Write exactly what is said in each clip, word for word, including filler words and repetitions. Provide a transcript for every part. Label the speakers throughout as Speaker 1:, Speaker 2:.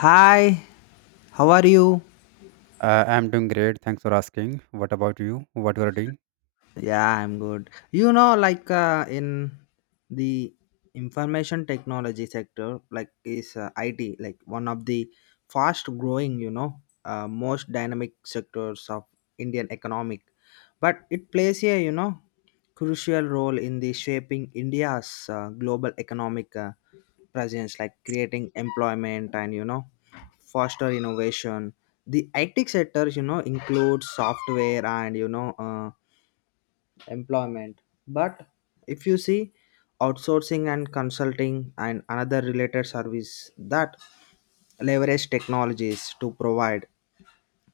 Speaker 1: Hi, how are you?
Speaker 2: Uh, I'm doing great. Thanks for asking. What about you? What you are doing?
Speaker 1: Yeah, I'm good. You know, like uh, in the information technology sector, like is uh, I T, like one of the fast growing, you know, uh, most dynamic sectors of Indian economic. But it plays a, you know, crucial role in the shaping India's uh, global economic uh, presence, like creating employment and, you know, foster innovation. The I T sector, you know, includes software and, you know, uh, employment. But if you see outsourcing and consulting and another related service that leverage technologies to provide.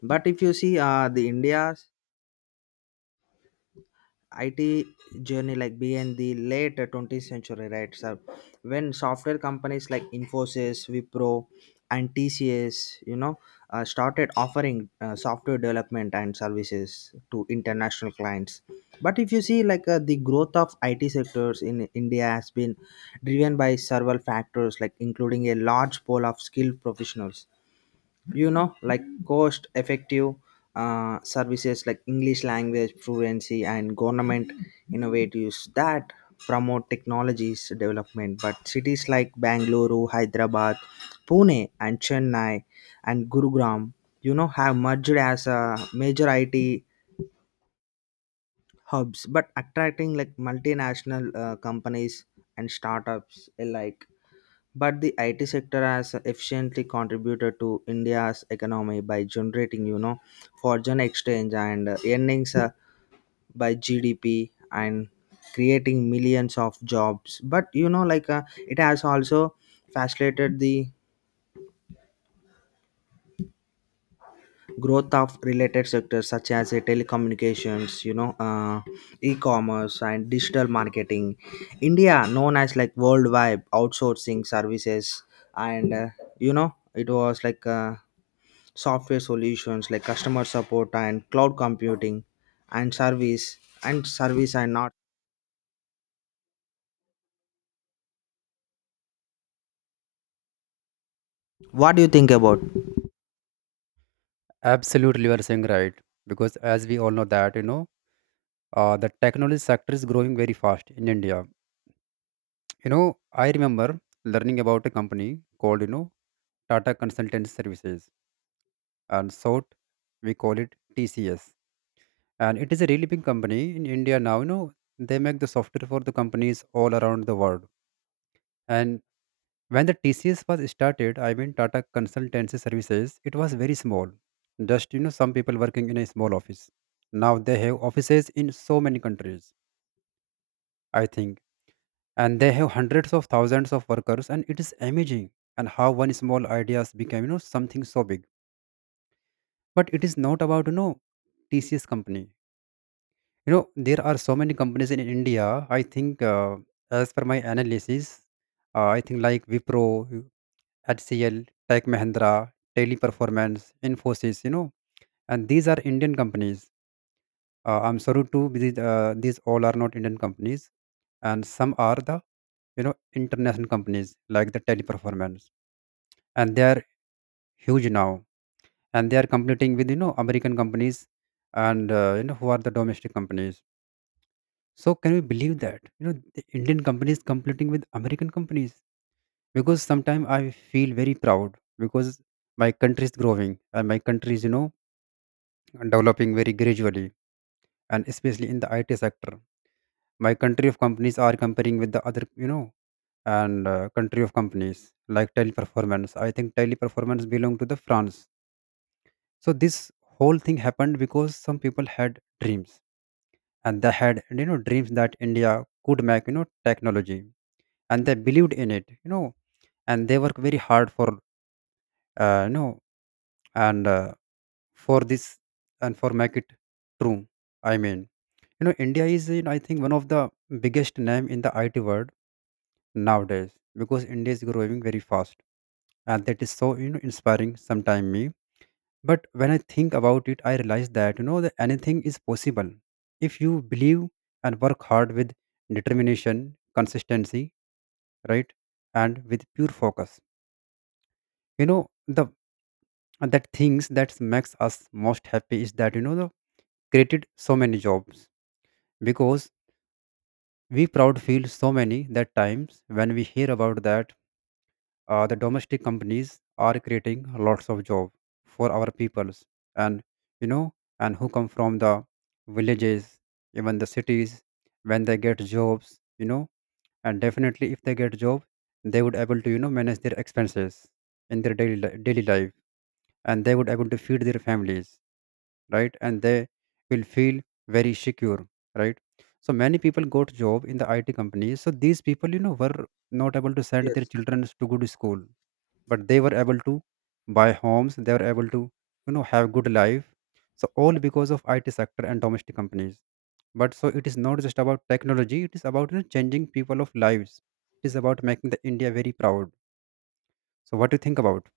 Speaker 1: But if you see uh, the India's I T journey like began the late twentieth century, right, sir? When software companies like Infosys, Wipro, and T C S, you know, uh, started offering uh, software development and services to international clients. But if you see, like uh, the growth of I T sectors in India has been driven by several factors, like including a large pool of skilled professionals, you know like cost effective uh, services, like English language fluency and government innovatives that promote technologies development. But cities like Bangalore, Hyderabad, Pune, and Chennai, and Gurugram, you know have merged as a major IT hubs, but attracting like multinational uh, companies and startups alike. But the I T sector has efficiently contributed to India's economy by generating, you know, foreign exchange and uh, earnings uh, by G D P and creating millions of jobs. But you know, like uh, it has also facilitated the growth of related sectors such as uh, telecommunications, you know, uh, e-commerce and digital marketing. India, known as like worldwide outsourcing services, and uh, you know, it was like. Uh, software solutions like customer support and cloud computing and service and service and not. What do you think about?
Speaker 2: Absolutely, you are saying right. Because as we all know that, you know, uh, the technology sector is growing very fast in India. You know, I remember learning about a company called, you know, Tata Consultancy Services, and short we call it T C S. And it is a really big company in India now. You know, they make the software for the companies all around the world. And when the T C S was started, I mean Tata Consultancy Services, it was very small. Just you know, some people working in a small office. Now they have offices in so many countries, I think, and they have hundreds of thousands of workers, and it is amazing and how one small ideas became you know something so big. But it is not about you know T C S company. You know there are so many companies in India. I think uh, as per my analysis, uh, I think like Wipro, H C L, Tech Mahindra, Daily Performance, Infosys, you know, and these are Indian companies. Uh, I'm sorry to these, uh, these all are not Indian companies, and some are the you know international companies like the Teleperformance, and they are huge now, and they are competing with you know American companies, and uh, you know who are the domestic companies. So can we believe that you know the Indian companies competing with American companies? Because sometimes I feel very proud because my country is growing, and my country is you know developing very gradually, and especially in the IT sector, my country of companies are comparing with the other, you know and uh, country of companies like Teleperformance. I think Teleperformance belong to the France. So this whole thing happened because some people had dreams, and they had you know dreams that India could make you know technology, and they believed in it you know and they work very hard for uh, you know and uh, for this and for make it true. I mean, you know, India is, you know, I think one of the biggest name in the I T world nowadays because India is growing very fast, and that is so you know inspiring. Sometime me, but when I think about it, I realize that you know that anything is possible if you believe and work hard with determination, consistency, right, and with pure focus. You know the That things that makes us most happy is that you know created so many jobs, because we proud feel so many that times when we hear about that uh, the domestic companies are creating lots of job for our peoples, and you know and who come from the villages, even the cities, when they get jobs, you know and definitely if they get job, they would able to you know manage their expenses in their daily li- daily life, and they would able to feed their families, right, and they will feel very secure, right. So many people got job in the IT companies, so these people you know were not able to send their
Speaker 1: Yes.
Speaker 2: children to good school, but they were able to buy homes, they were able to you know have good life. So all because of IT sector and domestic companies. But so it is not just about technology, it is about you know, changing people of lives, it is about making the India very proud. So what do you think about?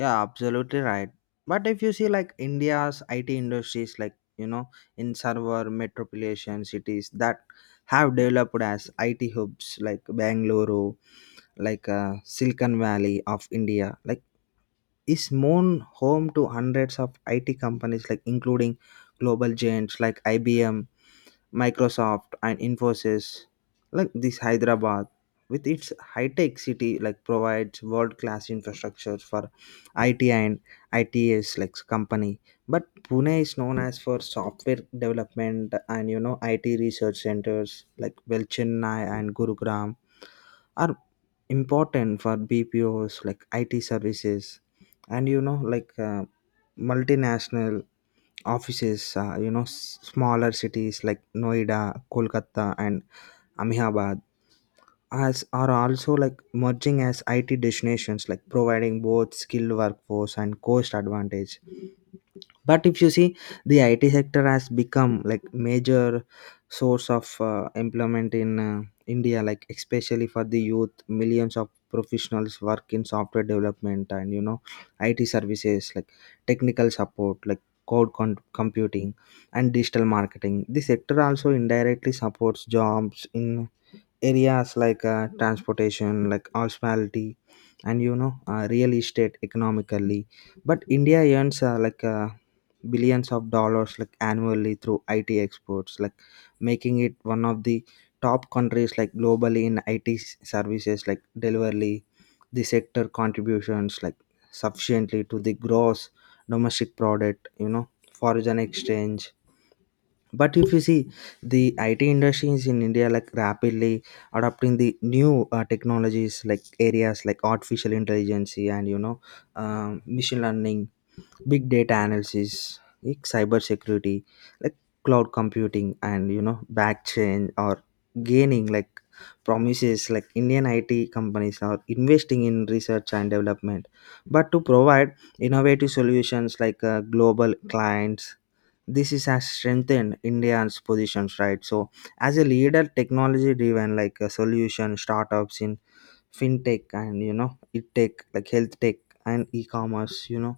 Speaker 1: Yeah, absolutely right. But if you see, like India's IT industries, like, you know in server metropolitan cities that have developed as IT hubs like Bangalore, like uh, Silicon Valley of India, like, is known home to hundreds of IT companies, like including global giants like IBM, Microsoft, and Infosys, like this Hyderabad, with its high-tech city, like provides world-class infrastructure for I T and I T S like company. But Pune is known as for software development and, you know I T research centers like well Chennai and Gurugram are important for B P Os like I T services and, you know like uh, multinational offices. Uh, you know s- smaller cities like Noida, Kolkata, and Ahmedabad as are also like merging as IT destinations, like providing both skilled workforce and cost advantage. But if you see, the IT sector has become like major source of uh, employment in uh, India, like especially for the youth. Millions of professionals work in software development and, you know IT services like technical support, like code con- computing and digital marketing. The sector also indirectly supports jobs in areas like uh, transportation, like hospitality and, you know uh, real estate economically. But India earns uh, like uh, billions of dollars, like annually, through I T exports, like making it one of the top countries, like globally, in I T services like delivery. The sector contributions like sufficiently to the gross domestic product, you know, foreign exchange. But if you see, the I T industry is in India like rapidly adopting the new uh, technologies, like areas like artificial intelligence and, you know um, machine learning, big data analysis, like cyber security, like cloud computing, and, you know blockchain or gaining like promises. Like Indian IT companies are investing in research and development, but to provide innovative solutions, like uh, global clients. This is has strengthened India's positions, right? So as a leader technology driven, like a solution. Startups in fintech and, you know IT tech like health tech and e-commerce, you know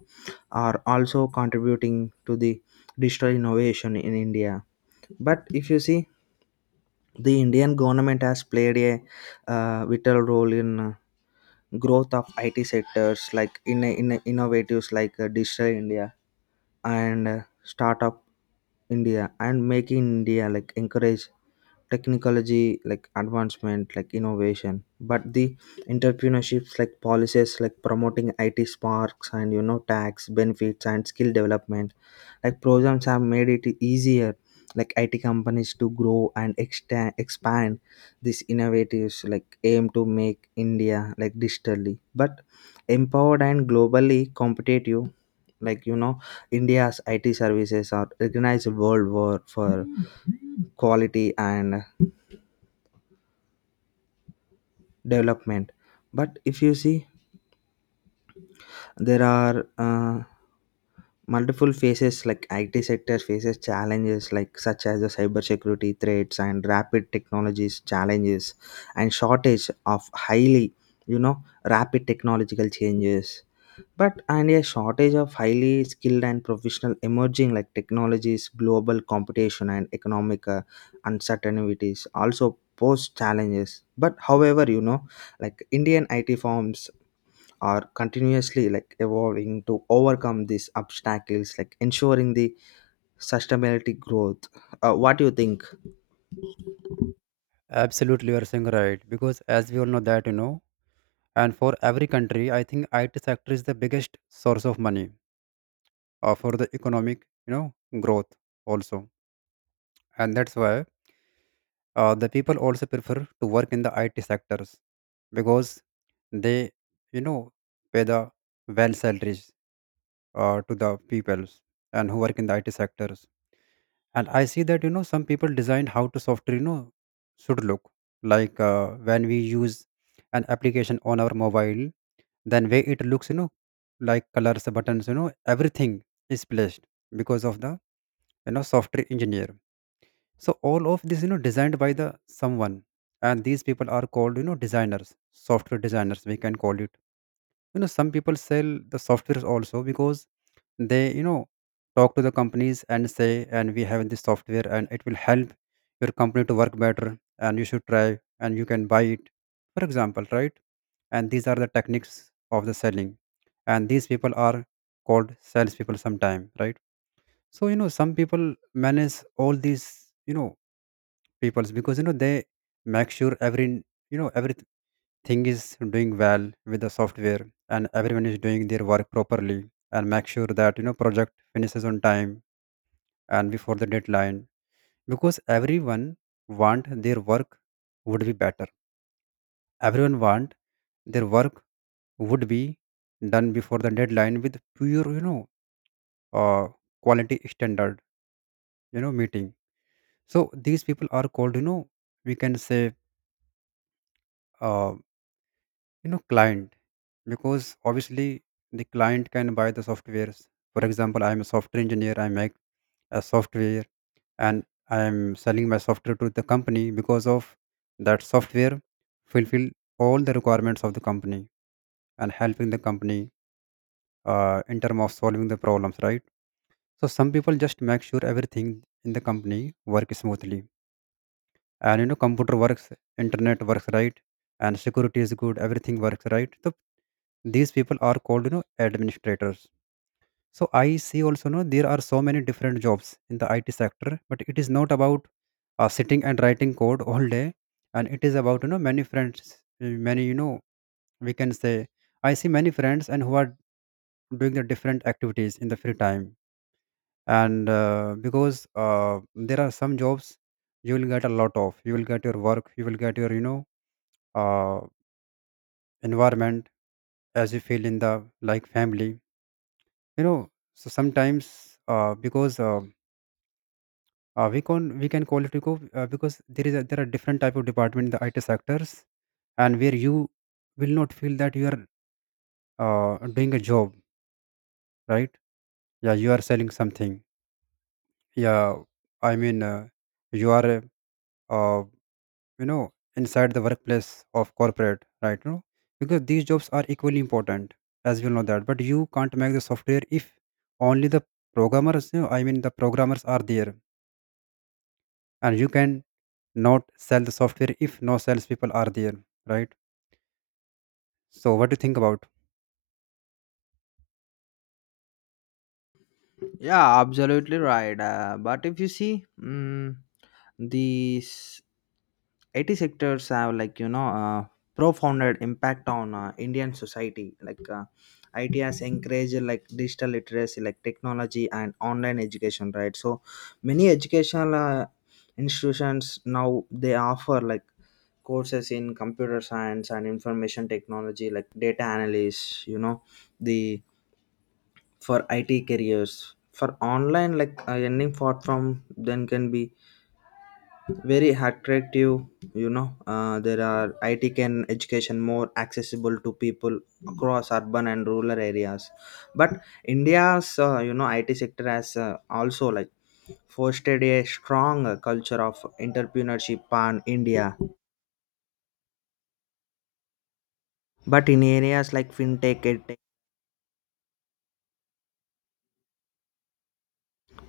Speaker 1: are also contributing to the digital innovation in India. But if you see, the Indian government has played a uh, vital role in uh, growth of IT sectors, like in, in innovatives like uh, Digital India and uh, Startup India and Making India, like encourage technology, like advancement, like innovation. But the entrepreneurships like policies, like promoting IT sparks and, you know tax benefits and skill development, like programs have made it easier, like IT companies to grow and extend, expand. These innovatives like aim to make India like digitally but empowered and globally competitive, like, you know India's IT services are recognized worldwide for quality and development. But if you see, there are uh, multiple phases like IT sector faces challenges, like such as the cybersecurity threats and rapid technologies challenges and shortage of highly, you know rapid technological changes, but and a shortage of highly skilled and professional, emerging like technologies, global competition, and economic uh, uncertainties also pose challenges. But however, you know like Indian IT firms are continuously like evolving to overcome these obstacles, like ensuring the sustainability growth. Uh, what do you think?
Speaker 2: Absolutely you are saying right, because as we all know that, you know and for every country I think IT sector is the biggest source of money, uh, for the economic you know growth also. And that's why uh, the people also prefer to work in the IT sectors, because they you know pay the well salaries, uh, to the peoples and who work in the I T sectors. And I see that you know some people designed how to software you know should look like, uh, when we use an application on our mobile, then way it looks, you know like colors, buttons, you know everything is placed because of the you know software engineer. So all of this you know designed by the someone, and these people are called you know designers, software designers we can call it. You know some people sell the softwares also, because they you know talk to the companies and say, and we have this software and it will help your company to work better, and you should try and you can buy it, for example, right. And these are the techniques of the selling, and these people are called salespeople sometime, right. So you know some people manage all these you know peoples, because you know they make sure every you know everything is doing well with the software, and everyone is doing their work properly, and make sure that you know project finishes on time and before the deadline, because everyone want their work would be better, everyone want their work would be done before the deadline with pure you know uh, quality standard you know meeting. So these people are called, you know we can say, uh, you know client, because obviously the client can buy the softwares. For example, I am a software engineer, I make a software, and I am selling my software to the company because of that software fulfill all the requirements of the company and helping the company uh, in terms of solving the problems, right. So some people just make sure everything in the company work smoothly, and you know computer works, internet works, right, and security is good, everything works right. So these people are called, you know administrators. So I see also, you know there are so many different jobs in the IT sector, but it is not about uh, sitting and writing code all day, and it is about you know many friends, uh, many you know we can say, I see many friends and who are doing the different activities in the free time. And uh, because uh, there are some jobs, you will get a lot of, you will get your work, you will get your you know uh, environment as you feel in the like family, you know. So sometimes uh, because uh, uh, we can, we can call it eco, uh, because there is a, there are different type of department in the I T sectors, and where you will not feel that you are uh, doing a job, right. Yeah, you are selling something, yeah. I mean, uh, you are, uh, you know inside the workplace of corporate, right, you know. Because these jobs are equally important, as you know that, but you can't make the software if only the programmers, you know, I mean the programmers are there, and you can not sell the software if no salespeople are there, right. So what do you think about?
Speaker 1: Yeah, absolutely right. Uh, but if you see, mm these I T sectors have like, you know uh, profound impact on uh, Indian society. Like uh, I T has encouraged like digital literacy, like technology and online education, right? So many educational uh, institutions now they offer like courses in computer science and information technology, like data analysts. You know the for IT careers, for online, like uh, earning for from then, can be very attractive. You know uh, there are, it can education more accessible to people across urban and rural areas. But India's uh, you know IT sector has uh, also like fostered a strong uh, culture of entrepreneurship pan India, but in areas like fintech edtech.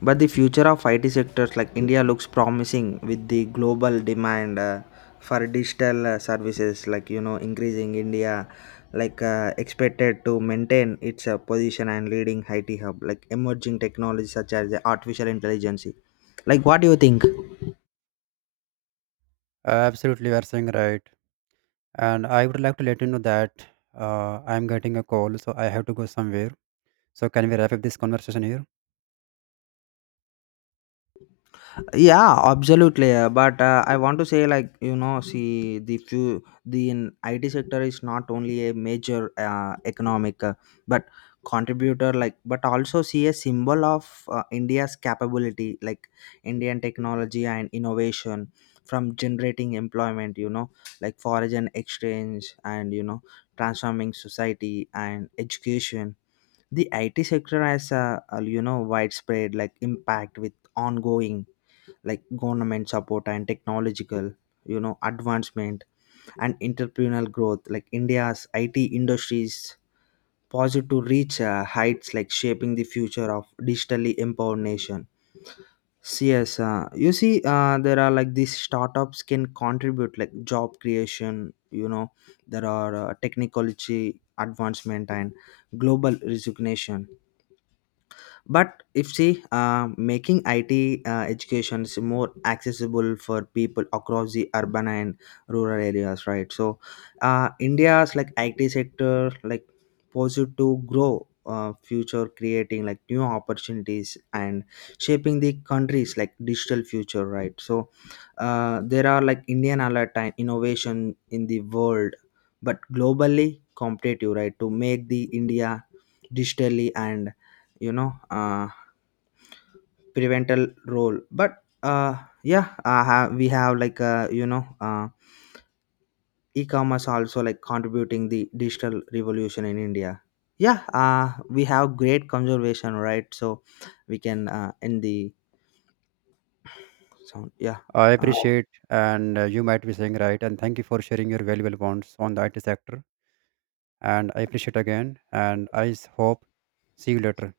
Speaker 1: But the future of I T sectors like India looks promising with the global demand uh, for digital uh, services, like, you know increasing India, like uh, expected to maintain its uh, position and leading I T hub, like emerging technologies such as the artificial intelligence. Like what do you think?
Speaker 2: uh, Absolutely you are saying right, and I would like to let you know that uh, I'm getting a call, so I have to go somewhere. So can we wrap up this conversation here?
Speaker 1: Yeah, absolutely. uh, But uh, I want to say, like, you know, see the few the in I T sector is not only a major uh, economic, uh, but contributor, like but also see a symbol of uh, India's capability, like Indian technology and innovation. From generating employment, you know like foreign exchange and, you know transforming society and education, the IT sector has a, a you know widespread like impact with ongoing like government support and technological, you know advancement and entrepreneurial growth. Like India's IT industries positive to reach uh, heights, like shaping the future of digitally empowered nation. So yes, uh, you see, uh, there are like these startups can contribute like job creation. you know there are uh, technology advancement and global resignation. But if see, uh, making it uh, education is more accessible for people across the urban and rural areas, right? So uh, India's like IT sector, like, posed to grow uh, future creating like new opportunities and shaping the country's like digital future, right? So uh, there are like Indian alert and innovation in the world but globally competitive, right? To make the India digitally and, you know uh, prevental role. But uh, yeah, uh, ha- we have like, uh, you know uh, e-commerce also like contributing the digital revolution in India. Yeah, uh, we have great conservation, right? So we can uh, end the sound. Yeah.
Speaker 2: I
Speaker 1: uh,
Speaker 2: appreciate, and uh, you might be saying right, and thank you for sharing your valuable points on the I T sector. And I appreciate again, and I s- hope see you later.